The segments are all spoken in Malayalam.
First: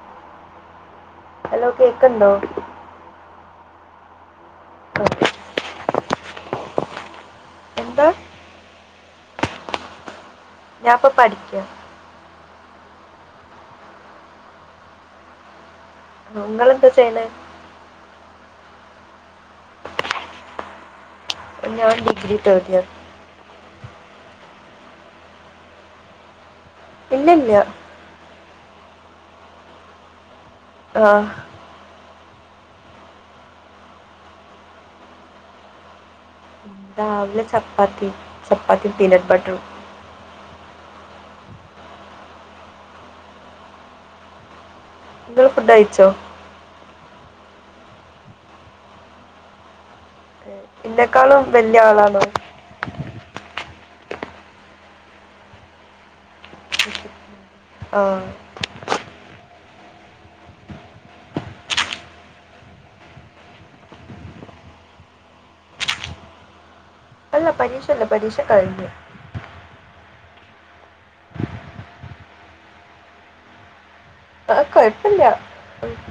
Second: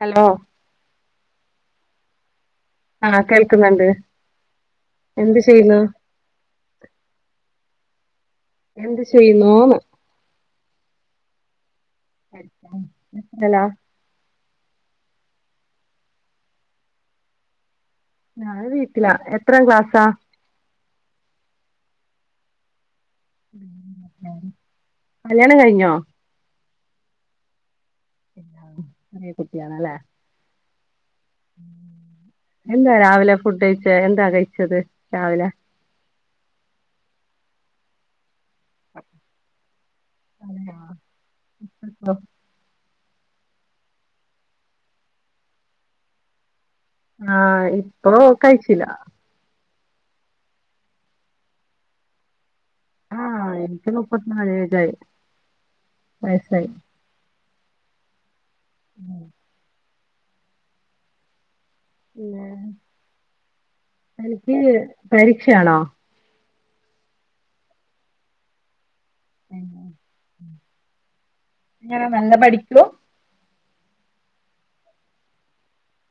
ഹലോ ഹലോ കേക്ക്ണ്ടോ ആഹ കേൾക്കുന്നുണ്ട് ആ, എന്ത് ചെയ്യുന്നു എന്താ എന്ത് ചെയ്യുന്നൂന്ന ഞാ ഇപ്പ പഠിക്ക എന്തല്ല നിങ്ങളെന്താ ചെയ്യണെ ഞ വീട്ടിലാ എത്ര ക്ലാസ്സാ ഞാൻ ഡിഗ്രി തേർഡ് ഇയർ കല്യാണം കഴിഞ്ഞോ ഇല്ലല്ല്യ നറയേ കുട്ട്യേളാല്ലെ ആഹ് എല്ലാ രാവിലെ ഫുഡ് കഴിച്ച എന്താ കഴിച്ചത് രാവിലെ രാവിലെ ചപ്പാത്തി ചപ്പാത്തി പീനട്ട് ബട്ടറും ഉം അ നിങ്ങൾ ഫുഡ് അയച്ചോ ആഹ ഇപ്പൊ കഴിച്ചീല എന്നന്നെക്കാളും വല്ല്യ ആളാണോ ആഹ എനിക്കി മുപ്പത്തിനാല് ഏജായി വയസായി ആഹ് ഉം പിന്നെ തനിക്ക് പരീക്ഷയാണോ അല്ല പരീക്ഷല്ല പരീക്ഷ കഴിഞ്ഞു ഞാൻ നല്ല പഠിക്കൂ കൊഴപ്പില്ല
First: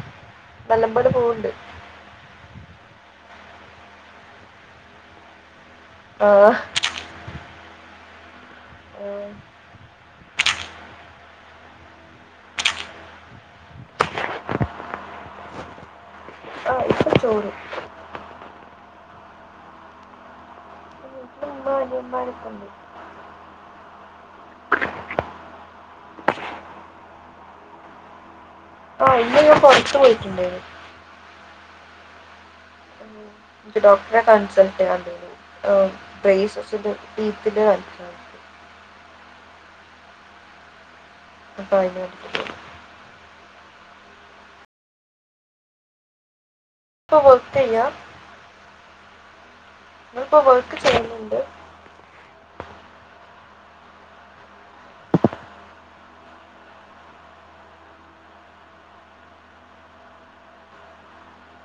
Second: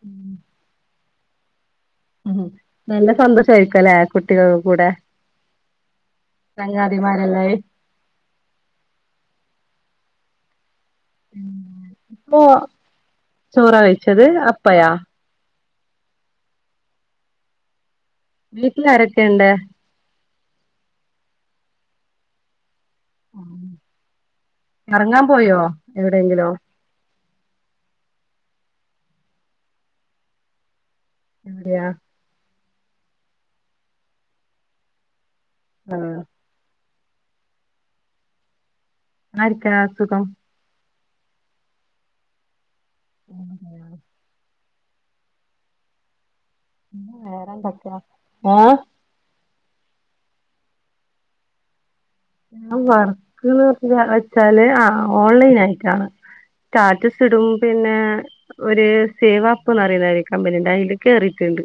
ഉം നല്ലം പോലെ പോവണ്ട് ഉ നല്ല സന്തോഷ ആയിരിക്കും ലീ കുട്ടികൾ കൂടെ ആ ചങ്ങാതിമാരെല്ലായി ആ, ഇപ്പോ ചോറ കയിച്ചത് അപ്പയാ ആ ഇപ്പൊ ചോറ് വീട്ടിലാരൊക്കെ ഇണ്ട് വീട്ടിലും ഉമ്മ അനിയന്മാരൊക്കെ ഉണ്ട് ഉം കറങ്ങാ പോയോ എവിടെയെങ്കിലും നിങ പുറത്തു പോയിട്ടുണ്ടായിന് എവിടെയാ ഡോക്ടറെ കൻസൽട്ട് ചെയ്യാണ്ടായി നി ആഹ് ഡ്ര യ്യ്സ്സ്സിൻ്റ ബി [inaudible] ഫിനാ ന്ന് ആർക്ക അസുഖം [unintelligible] ഉന്ന ഇപ്പോൾ വേറെ വർക്ക് എന്താക്ക ചെയ്യാം ആഹ നമ്മിപ്പോ വെർക്ക് ചെയ്യുന്നുണ്ട് ഞാൻ വർക്ക്ന്ന് വെച്ചാല് ആ ഓൺലൈൻ ആയിട്ടാണ് സ്റ്റാറ്റസ് ഇടും പിന്നെ ഒരു സേവ് ആപ്പ്ന്ന് പറയുന്ന ഒരു കമ്പനീണ്ട്. അതിൽ കേറിട്ടുണ്ട്.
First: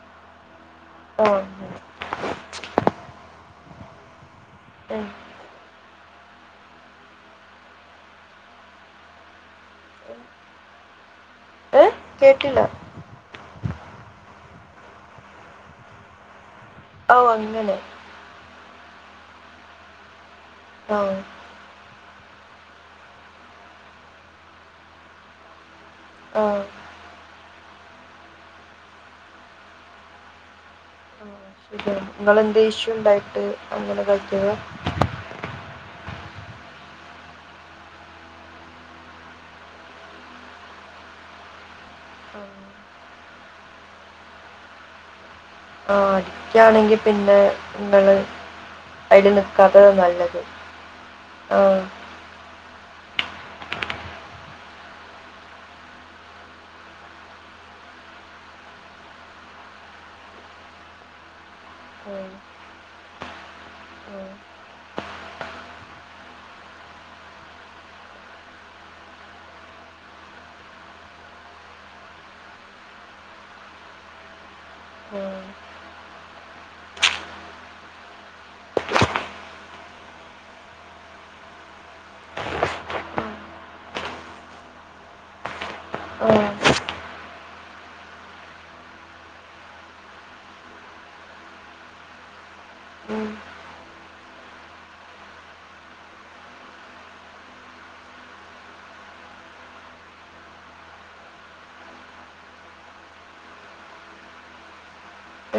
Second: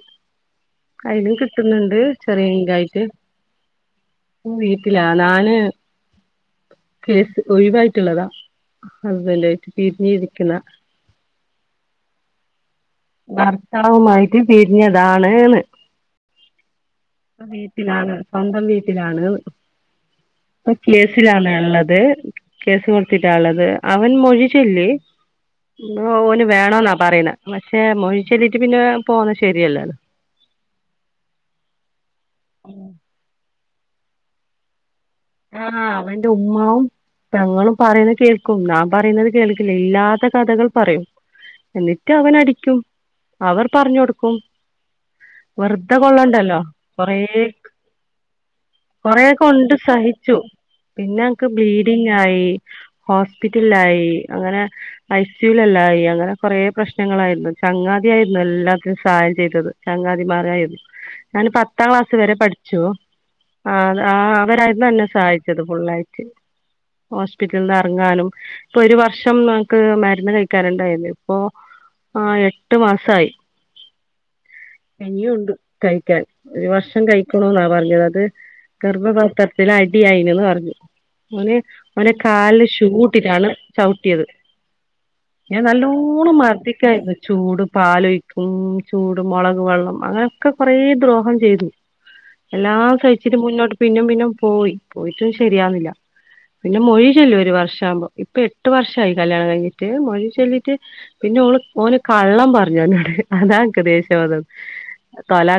ആ അതിന്നും അങ്ങനെ കിട്ടുന്നുണ്ട് ചെറിയ ഇൻകായിട്ട് ഉം, വീട്ടിലാ ഞാന് കേസ് ഒഴിവായിട്ടുള്ളതാ ഹസ്ബൻഡ് ആയിട്ട് ഉം. പിരിഞ്ഞിയിരിക്കുന്നത ഏ കേട്ടില്ല ഭർത്താവുമായിട്ട് പിരിഞ്ഞതാണ്ന്ന് ഓ ഇപ്പൊ അങ്ങനെ വീട്ടിലാണ് സ്വന്തം വീട്ടിലാണ്ന്ന് ഇപ്പൊ ആ കേസിലാണ് ഉള്ളത്. അത് കേസ് കൊടുത്തിട്ടാ ഉള്ളത്. അവൻ മൊഴിചൊല്ലി ആ ഓന് വേണന്നാ പറയുന്നെ പക്ഷേ മോഹി ചെല്ലീട്ട് പിന്നെ പോവന്ന് ശരിയല്ല ശ നിങ്ങളന്ത ഇഷു ഉണ്ടായിട്ട് അങ്ങന ആക്കിയത ആഹ് അവന്റെ ഉമ്മാവും ഞങ്ങളും പറയുന്നത് കേൾക്കും ൻ പറയുന്നത് കേൾക്കില്ല ഇല്ലാത്ത കഥകൾ പറയും എന്നിട്ട് ആ, അവൻടിക്കും അവർ പറഞ്ഞു കൊടുക്കും ആ വെറുതെ ഇ കൊള്ളണ്ടല്ലോ അടിക്കുകയാണെങ്കിൽ കൊറ പിന്നെ നിങ്ങൾ അതിൽ കൊറേക്കെ ഉണ്ട് നിൽക്കാത്തത് സഹി നല്ലത് പിന്നെക്ക് ആ ബ്ലീഡിങ് ആയി ഹോസ്പിറ്റലായി അങ്ങനെ ഐസി യുലല്ലായി അങ്ങനെ കൊറേ പ്രശ്നങ്ങളായിരുന്നു ചങ്ങ ആയിരുന്നു എല്ലാത്തിനും സഹായം ചെയ്തത് ചങ്ങാതിമാരയിരുന്നു ഞാൻ പത്താം ആ, ക്ലാസ് വരെ ആ, പഠിച്ചുവോ ആ ആ അവരായിരുന്നു തന്നെ സഹായിച്ചത് ഫുള്ളായിട്ട് ഹോസ്പിറ്റലിൽ നിന്ന് ഇറങ്ങാനും ഇപ്പൊ ഒരു വർഷം നമ്മുക്ക് മരുന്ന് കഴിക്കാനുണ്ടായിരുന്നു ഇപ്പൊ ആ എട്ടു മാസയി ആ, ഇനിയുണ്ട് കഴിക്കാൻ ഒരു വർഷം കഴിക്കണം എന്നാ പറഞ്ഞത് അത് ഗർഭപാത്രത്തില അടിയായിനന്ന് പറഞ്ഞു നെ അവനെ കാലില് ഷൂ ഇട്ടിട്ടാണ് ചവിട്ടിയത് ഞാൻ ആ, ആ, നല്ലോണ്ണം മർദ്ദിക്കായിരുന്നു ചൂട് പാലൊഴിക്കും ചൂട് മുളക് വെള്ളം അങ്ങനെ ഒക്കെ കൊറ ദ്രോഹം ചെയ്തു എല്ലാം ഉം, സഹിച്ചിട്ട് മുന്നോട്ട് പിന്നും പിന്നും പോയി പോയിട്ടും ശരിയാവുന്നില്ല പിന്നെ മൊഴിചെല്ലും ഒരു വർഷമാ ആക്പോ ഇപ്പൊ എട്ട് വർഷമായി കല്യാണം കഴിഞ്ഞിട്ട് മൊഴിചെല്ലിട്ട് പിന്നെ ഓള് ഓന് കള്ളം പറഞ്ഞു എന്നോട് അതാക്ക് ഇക്ക് ദേഷ്യം വന്നത്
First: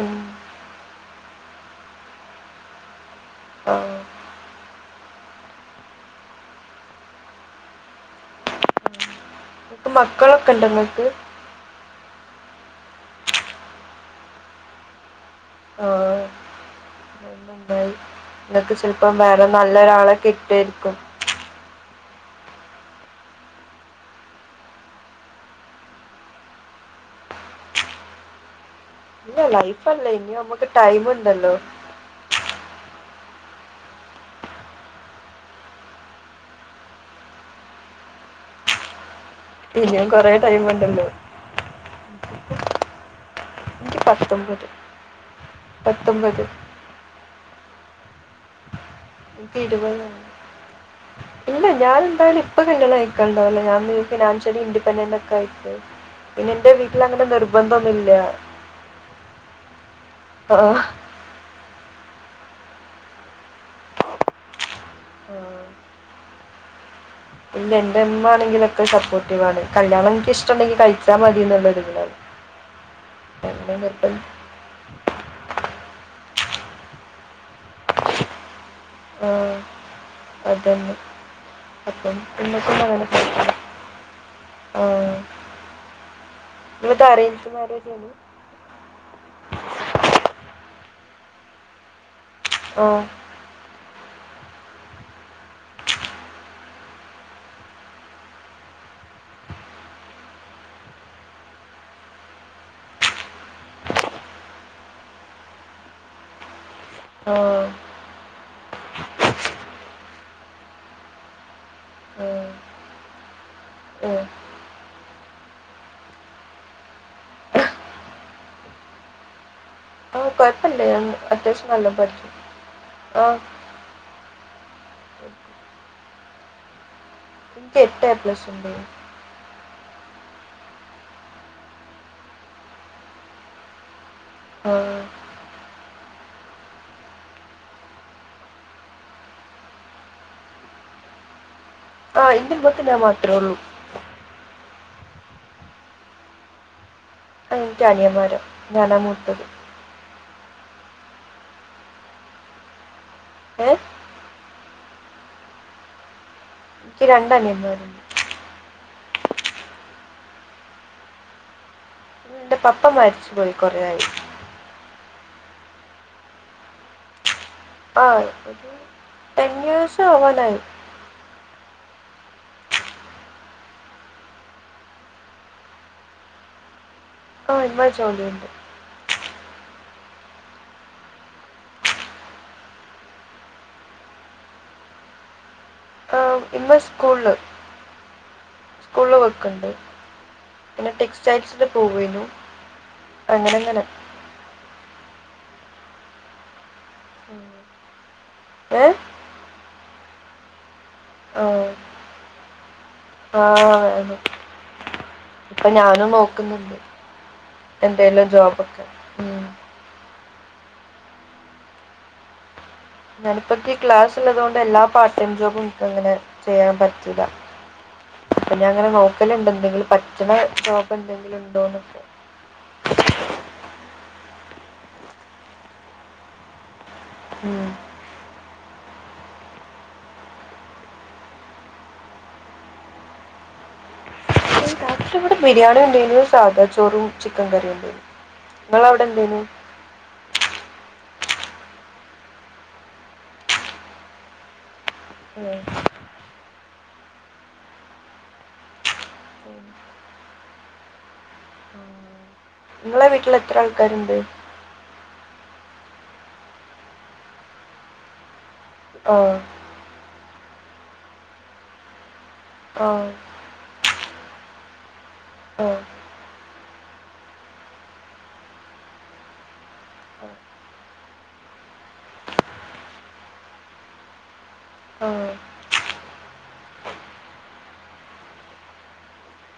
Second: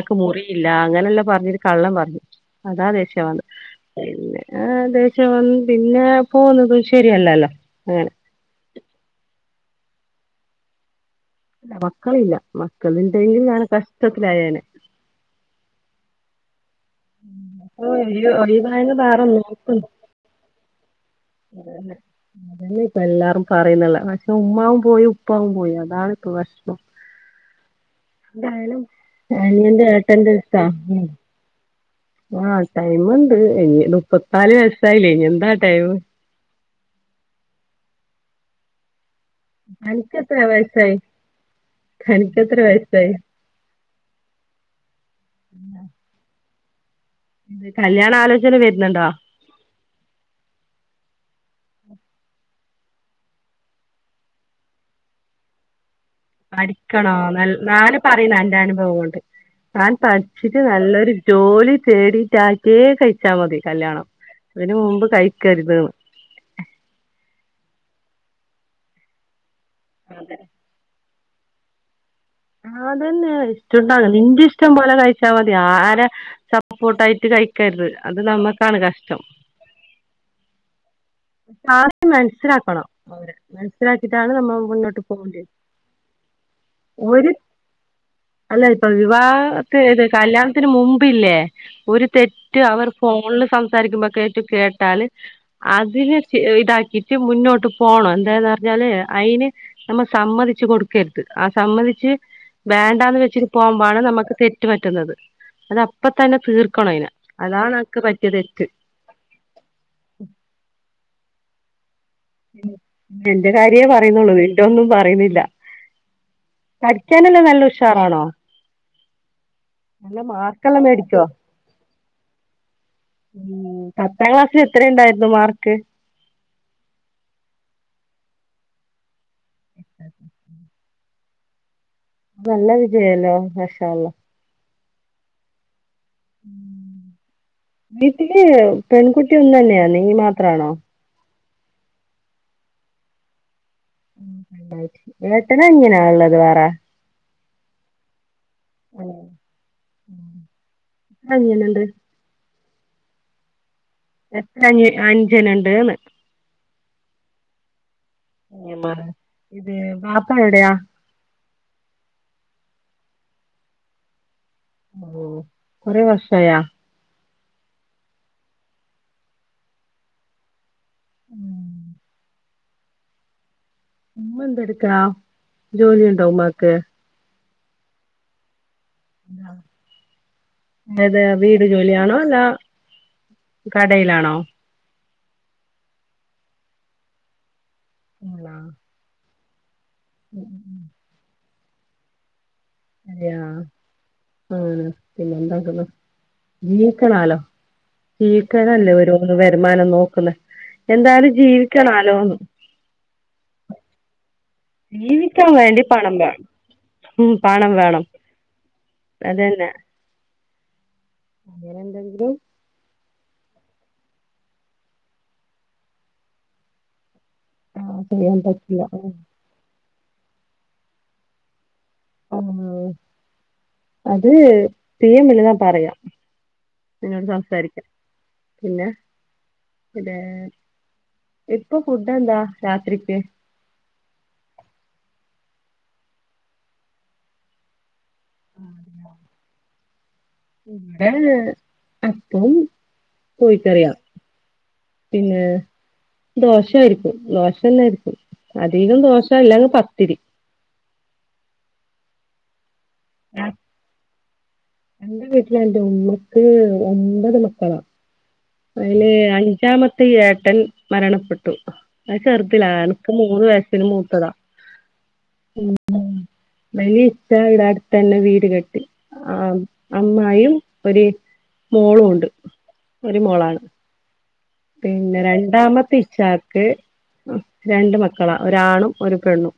ഉം, മുറിയില്ല അങ്ങനെ എല്ലാം പറഞ്ഞരു കള്ളം പറഞ്ഞു അതാ ദേഷ്യം വന്നത് ആ പിന്നെ ആ ദേഷ്യം വന്ന് പിന്നെ പോകുന്നതും ശരിയല്ലല്ലോ അങ്ങനെ ഇപ്പ മക്കളൊക്കെ ഇണ്ട് നിങ്ങക്ക് മക്കള ഇല്ല മക്കളുണ്ടെങ്കിലും ഞൻ കഷ്ടത്തിലായേനെ ആഹ് ഭയ ചിലപ്പം വേറെ പാറന്നോക്ക നല്ലൊരാളെ കിട്ടുമായിരിക്കും അന്നെ അതല്ലേ ഇപ്പ എല്ലാരും പറയുന്നള്ള പക്ഷെ ഉമ്മാവും പോയി ഉപ്പാവും പോയി അതാണിപ്പെ വിഷമം എന്തായാലും ഇല്ല ഇനി എന്റെ ലൈഫല്ലേ ഇനി ഏട്ടന്റെ ഇഷ്ടാ നമുക്ക് ടൈം ഉണ്ടല്ലോ ആഹ് ടൈമുണ്ട് ഇനി മുപ്പത്തിനാല് വയസായില്ലേ ഇനി എന്താ ടൈം ഇനിയും അനക്ക് കുറേ എത്ര ടൈം വയസായി ഉണ്ടല്ലോ അനക്ക് എത്ര വയസായി എനിക്ക് പത്തൊൻമ്പത് പത്തൊപത് കല്യാണ ആലോചന വരുന്നുണ്ടോ ഇടുപലാണ് ഇല്ല ഞൻ എന്തായാലും ഇപ്പൊ കല്യാണം അയക്കാണ്ടാവുല്ല ഞാൻ ഫിനാൻഷ്യലി ഇൻഡിപെൻഡന്റ് ഒക്കെ ആയി പഠിക്കണോ ന ഞാൻ പറയുന്ന എന്റെ അനുഭവം കൊണ്ട് ഞാൻ ആ, പഠിച്ചിട്ട് നല്ലൊരു ജോലി വേടിച്ചിട്ടെ കഴിച്ചാ മതി കല്യാണം അതിന് മുമ്പ് ആ. കഴിക്കരുതന്ന് [inaudible] ഇല്ല എന്റെ ഉമ്മ ആണെങ്കിലൊക്കെ സപ്പോർട്ടീവാണ് കല്യാണം എനിക്ക് ഇഷ്ടം ഉണ്ടെങ്കിൽ കഴിച്ചാൽ മതിയെന്നുള്ള ഒരിതിലാണ് ആ അതന്നെയ ഇഷ്ടുണ്ടാ നിന്റെ ഇഷ്ടം പോലെ കഴിക്ക് ച്ചാൽ മതി ആരെ സപ്പോർട്ട ആയിട്ട് കഴിക്കരുത് അത് നമ്മുക്കാണ് കഷ്ടം [inaudible] ആ. അതന്നെ ആദ്യം അപ്പം ഇന്നൊക്കെ മനസ്സിലാക്കണം അങ്ങനെ പോയി. അവരെ മനസിലാക്കി ഇതാണ് നമ്മ ആ മുന്നോട്ട് പോകേണ്ടത് ഇവത് ഒരു അറേഞ്ച് മാരേജ് ആണ് അല്ല ഇപ്പൊ വിവാഹത്തിത് കല്യാണത്തിന് മുമ്പ് ല്ലേ ഒരു തെറ്റ് ആ അവർ ഫോണിൽ സംസാരിക്കുമ്പോക്കെ കേട്ടാല് അ അതിനെ ഇതാക്കിട്ട് മുന്നോട്ട് പോണം എന്താെന്ന് പറഞ്ഞാല് അതിന് നമ്മൾ സമ്മതിച്ചു കൊടുക്ക രുത് ആ സംബന്ധിച്ച് വേണ്ടാന്ന് വെച്ചിട്ട് പോകുമ്പാണ് അത് അപ്പ തന്നെ തീർക്കണം. അതിനെ ആ അതാണ് എനിക്ക് പറ്റിയ തെറ്റ്. മ് ആ, എന്റെ കാര്യേ ആ. പറയുന്നുള്ളു നിൻ്റെ ഒന്നും പറയുന്നില്ല. പഠിക്കാനല്ലാം നല്ല ഉഷാറാണോ? നല്ല ആ കൊഴപ്പല്ല മാർക്കെല്ലാം മേടിക്കോ അത്യാവശ്യം നല്ല പഠിക്കും. ഉം പത്താം ക്ലാസ്സില് എത്ര ഉണ്ടായിരുന്നു മാർക്ക്. എനിക്ക് എട്ട് എ പ്ലസ് ഉണ്ട്. [unintelligible] നല്ല വിജയല്ലോ മാഷാ അള്ളാ ഹ് [inaudible] വീട്ടില് പെൺകുട്ടി ഒന്ന് തന്നെയാ നീ മാത്രമാണോ? ആഹ് ഇതിന് മൂത്ത ഞാൻ മാത്രമേ ഉള്ളൂ. ഏട്ടനാ അനിയനാ ഉള്ളത് വേറെ? എനിക്ക് അനിയന്മാര ഞാന മുത്തത്. അനിയൻ ഉണ്ട് ഏ എത്ര അനി അജനുണ്ട് എന്ന് എനിക്ക് രണ്ട് അനിയൻമാര് അനിയന്മാര് ഇത് വാപ്പ എവിടയാ? എന്റെ പപ്പ മരിച്ചുപോയി കുറെയായി. ഓ കൊറെ വർഷം ആയാ ആ ഒരു ടെൻ ഇയോർസ് ആവാനായി. ഉമ്മ എന്ത് എടുക്കാ ജോലിണ്ടോ ഉമ്മാക്ക്? ആഹ് ഉമ്മാ ജോലിയുണ്ട്. [inaudible] ഏത് വീട് ജോലിയാണോ അല്ല കടയിലാണോ? ആ ഉമ്മ സ്കൂളില് സ്കൂളില് വർക്കുണ്ട് പിന്നെ ടെക്സ്റ്റൈൽസിൽ പോവാരുന്നു അതെയാ ആഹ് പിന്നെ എന്താക്കുന്നു ജീക്കണാലോ ഏ ജീവക്കണല്ലേ ഒരു തീരുമാനം നോക്കുന്ന എന്തായാലും ജീവിക്കണലോന്ന് ആഹ് ജീവിക്കാൻ ഇപ്പൊ വേണ്ടി ഞാനും പണം വേണം നോക്കുന്നുണ്ട് ഉം പണം വേണം എന്തേലും ജോബ് ഒക്കെ ഉം അതന്നെ അങ്ങനെ എന്തെങ്കിലും. ഞാനിപ്പ ക്ലാസ് ഉള്ളത് കൊണ്ട് എല്ലാ പാർട്ട് ടൈം ജോബും എനിക്ക് അങ്ങനെ ചെയ്യാൻ പറ്റൂില്ല. ആഹ് ചെയ്യാൻ പിന്ന പറ്റില്ല അങ്ങനെ നോക്കലുണ്ട് എന്തെങ്കിലും പറ്റണ ജോബ് എന്തെങ്കിലും ഉണ്ടോന്ന്. ആഹ് അത് പിമ്മലിതാ പറയാം [inaudible] എന്നോട് ഉം. സംസാരിക്കാം പിന്നെ.. പിതെ ഇപ്പൊ ഫുഡ് എന്താ രാത്രിക്ക് [unintelligible] രാത്രി ഇവിടെ ബിരിയാണി ഉണ്ടരുന്നു. സാദാ ചോറും ചിക്കൻ കറിയും ഉണ്ടരുന്നു. നിങ്ങൾ അവിടെ എന്തെന്ന്. ഇവിടെ അപ്പോം കോയിക്കറിയാ പിന്നെ? ഉം. ദോശയിരിക്കും ദോശ തന്നായിരിക്കും അധികം ദോശല്ലങ്ങ് പത്തിരി, നിങ്ങളെ വീട്ടിൽ എത്ര ആൾക്കാരുണ്ട്? എന്റെ വീട്ടില എന്റെ ഉമ്മക്ക് ഒമ്പത് മക്കളാ അതിന് ആ അഞ്ചാമത്തെ ഏട്ടൻ മരണപ്പെട്ടു അ ചെറുതല്ല ആ എനക്ക് മൂന്ന് വയസിന് മൂത്തതാ ആ വലിയ ഇ്ട ഇടെ അടുത്ത് തന്നെ വീട് കെട്ടി ആ അമ്മമയും ഒരു മോളുണ്ട് ഒരു മോളാണ് ആ ആ പിന്നെ രണ്ടാമത്തെ ഇഷ ചച്ചാക്ക് രണ്ട് മക്കളാ ഒരാണും ഒരു പെണ്ണും.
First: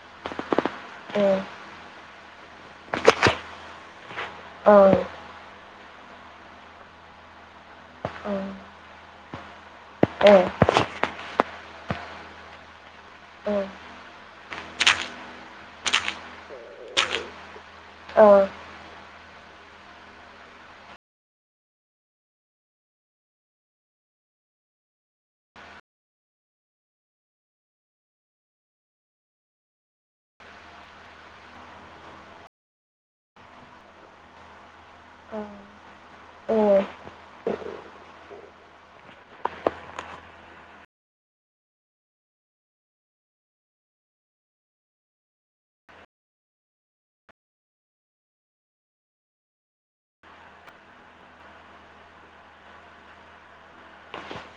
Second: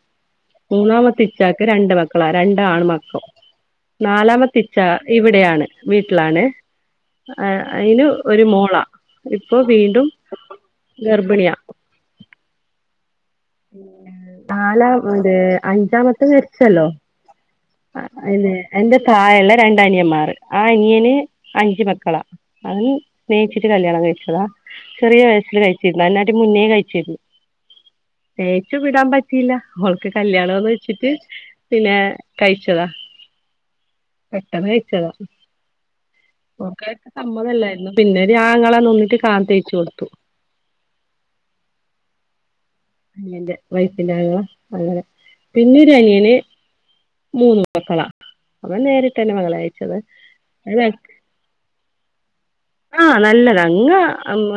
മൂന്നാമത്തെ ഏ ഇച്ചാക്ക് രണ്ട് മക്കളാ രണ്ട ആണ് മക്കൾ നാലാമത്തെ ആ ഇച്ച ഇവിടെയാണ് വീട്ടിലാണ് ആ അതിന് ആ ഒരു മോള വീണ്ടും ഏ ഗർഭിണിയ ഉം. നാലാം അഞ്ചാമത്തെ മരിച്ചല്ലോ ആ അതെ എന്റെ തായഴുള്ള രണ്ട അനിയന്മാർ ആ അനിയന് അഞ്ച മക്കളാ അന് സ്നേഹിച്ചിട്ട് കല്യാണം താ ചെറിയ വയസിൽ കഴിച്ചിരുന്നു അട്ടി മുന്നേ കഴിച്ചിരുന്നു തേച്ചു വിടാൻ പറ്റിയില്ല അവൾക്ക് കല്യാണംമന്ന് വെച്ചിട്ട് പിന്നെ കഴിച്ചതാ പെട്ടെന്ന് കഴിച്ചതാ ആ ഓ ഓർക്കായി സമ്മതല്ലായിരുന്നു പിന്നെര് ങ്ങളന്നൊന്നിട്ട് കാണൻ തേയ്ച്ചു കൊടുത്തു [unintelligible] അനിയന്റെ വൈഫിന്റെണോ അങ്ങനെ പിന്നരു അനിയന് മൂന്ന് മക്കളാ അ നേരിട്ട്ന്നെ മകള അയച്ചത് അത ആഹ നല്ലതങ്ങ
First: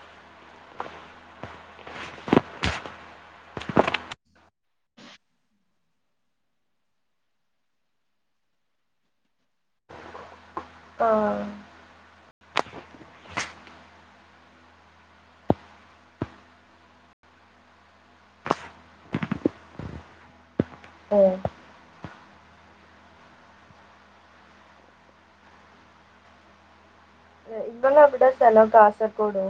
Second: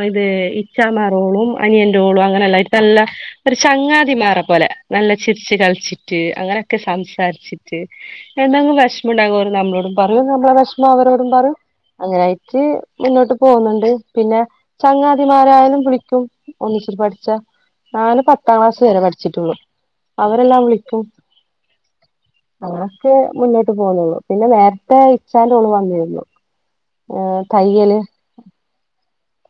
ഇത് ഇച്ചാമാ റോളും അനിയൻറോളും അങ്ങനെ എല്ലട്ട് നല്ല ഒരു ചങ്ങാതിമാറെ പോലെ നല്ല ചിരിച്ച് കളിച്ചിട്ട് അങ്ങനെയൊക്കെ സംസാരിച്ചിട്ട് എന്തെങ്കും വിഷമം ഉണ്ടാകും നമ്മളോടും പറു നമ്മളെ വിഷമം ആ അവരോടും പറയും അങ്ങനൊയിട്ട് മുന്നോട്ട് പോകുന്നുണ്ട് പിന്നെ ചങ്ങാതിമാരായാലും വിളിക്കും ഒന്നിച്ചിരി പഠിച്ച ഞാന് പത്താം ക്ലാസ് വരെ പഠിച്ചിട്ടുള്ളൂ അവരെല്ലാം വിള ഓ അക്കെ മുന്നോട്ട് പോന്നുള്ളു പിന്നെ നേരത്തെ ഇച്ചാല ഒണ് വന്നിരുന്നു. [inaudible] ആഹ [unintelligible] ഇങ്ങൊ അവിടെ സ്ഥലം കാസർഗോഡോ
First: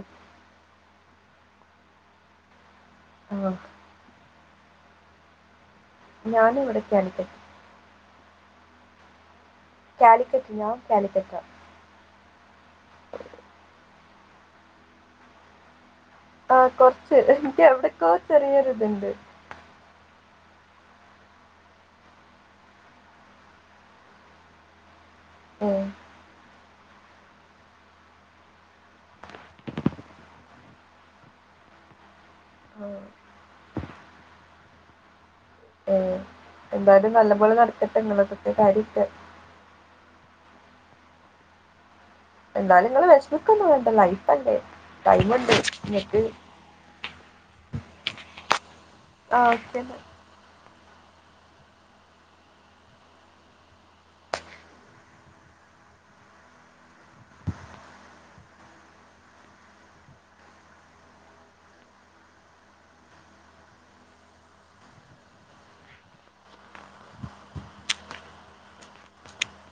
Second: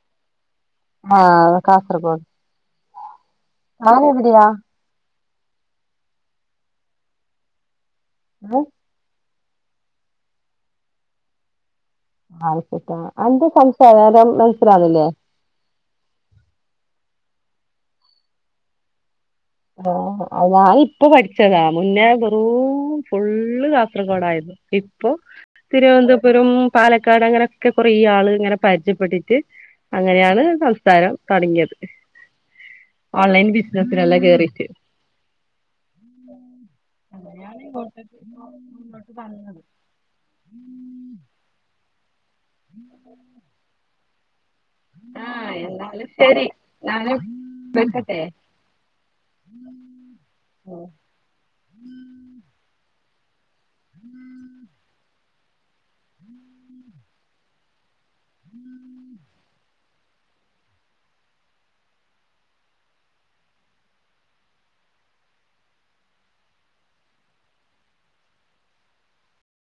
ആഹ കാസർഗോഡ് ആ ആരെവിടെിയാ ഞാന ഇവിടെ ണിക്കട്ട [inaudible] ഹ [unintelligible] കാലിക്കറ്റിന കാലിക്കറ്റ ആച്ചട്ടാ എന്റെ സംശയം വോല മനസിലാവാവില്ലേ ആഹ കൊറച്ച് എനിക്ക് എവിടക്കോ ചെറിയൊരി ഇതുണ്ട് ആഹ ഞൻ ഇപ്പ പഠിച്ചതാ മുന്നേ ബെറും ഫുള്ള് കാസർഗോഡ ആയിരുന്നു ഇപ്പൊ ഏ തിരുവനന്തപുരം പാലക്കാട് അങ്ങനെയൊക്കെ കൊറ ഈ ആള് ഇങ്ങനെ പരിചയപ്പെട്ടിട്ട് അങ്ങനെയാണ് സംസാരം തുടങ്ങിയത് ആ, ഓൺലൈൻ ബിസിനസിനല്ല കേറി ക്കെ ഏ [unintelligible] എന്തായാലും നല്ല പോോലെ നടത്തിട്ടെ നിങ്ങക്കത്തെ കാര്യക്കെ എന്താലും നിങ്ങള് വിശമക്കൊന്നും വേണ്ട ലൈഫല്ലേ ആഹ ടൈമുണ്ട് എല്ലാലും നിങ്ങൾക്ക് ശരി നാനക്കത്തെ ആ ഓക്കെ ആഹ ഉം ഉം ഉം